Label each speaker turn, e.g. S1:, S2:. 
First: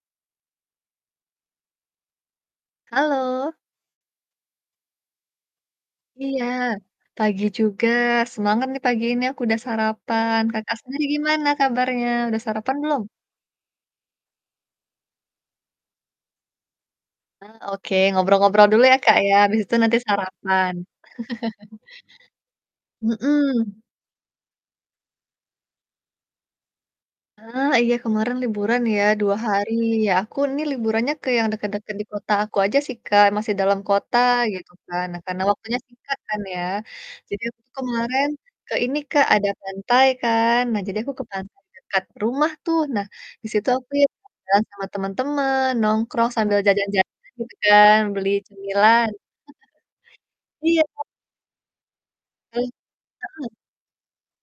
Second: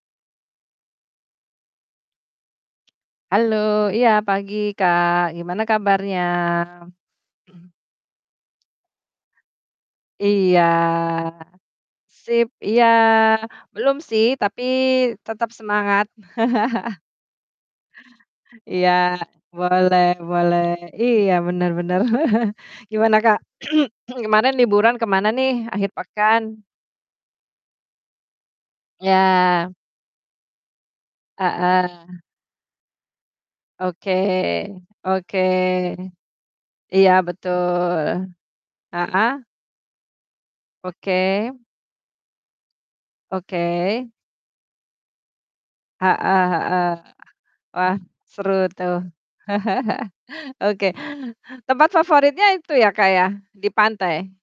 S1: Halo.
S2: Halo, iya pagi, Kak, gimana kabarnya?
S1: Iya, pagi juga. Semangat nih pagi ini, aku udah sarapan.
S2: Iya,
S1: Kakak sendiri gimana kabarnya? Udah
S2: sip.
S1: sarapan
S2: Iya,
S1: belum?
S2: belum sih tapi tetap semangat.
S1: Nah, oke. Ngobrol-ngobrol dulu
S2: Iya,
S1: ya Kak ya, abis itu nanti
S2: boleh boleh.
S1: sarapan.
S2: Iya, benar benar. Gimana Kak?
S1: Mhm.
S2: Kemarin liburan ke mana nih, akhir pekan?
S1: Ah iya, kemarin liburan ya, 2
S2: Iya.
S1: hari. Ya aku nih liburannya ke yang dekat-dekat di
S2: Heeh.
S1: kota aku aja sih Kak, masih dalam
S2: Oke,
S1: kota gitu kan. Nah
S2: oke.
S1: karena waktunya singkat kan ya.
S2: Iya
S1: Jadi aku tuh
S2: betul.
S1: kemarin ke ini Kak,
S2: Heeh.
S1: ada pantai kan. Nah jadi aku ke
S2: Oke.
S1: pantai dekat rumah tuh. Nah, di situ aku ya
S2: Oke.
S1: jalan sama teman-teman, nongkrong
S2: Heeh
S1: sambil
S2: heeh,
S1: jajan jajan gitu
S2: wah,
S1: kan, beli
S2: seru tuh.
S1: cemilan. Iya,
S2: Oke.
S1: Kak.
S2: Tempat favoritnya
S1: Wuih,
S2: itu ya Kak ya,
S1: keren ya.
S2: di pantai?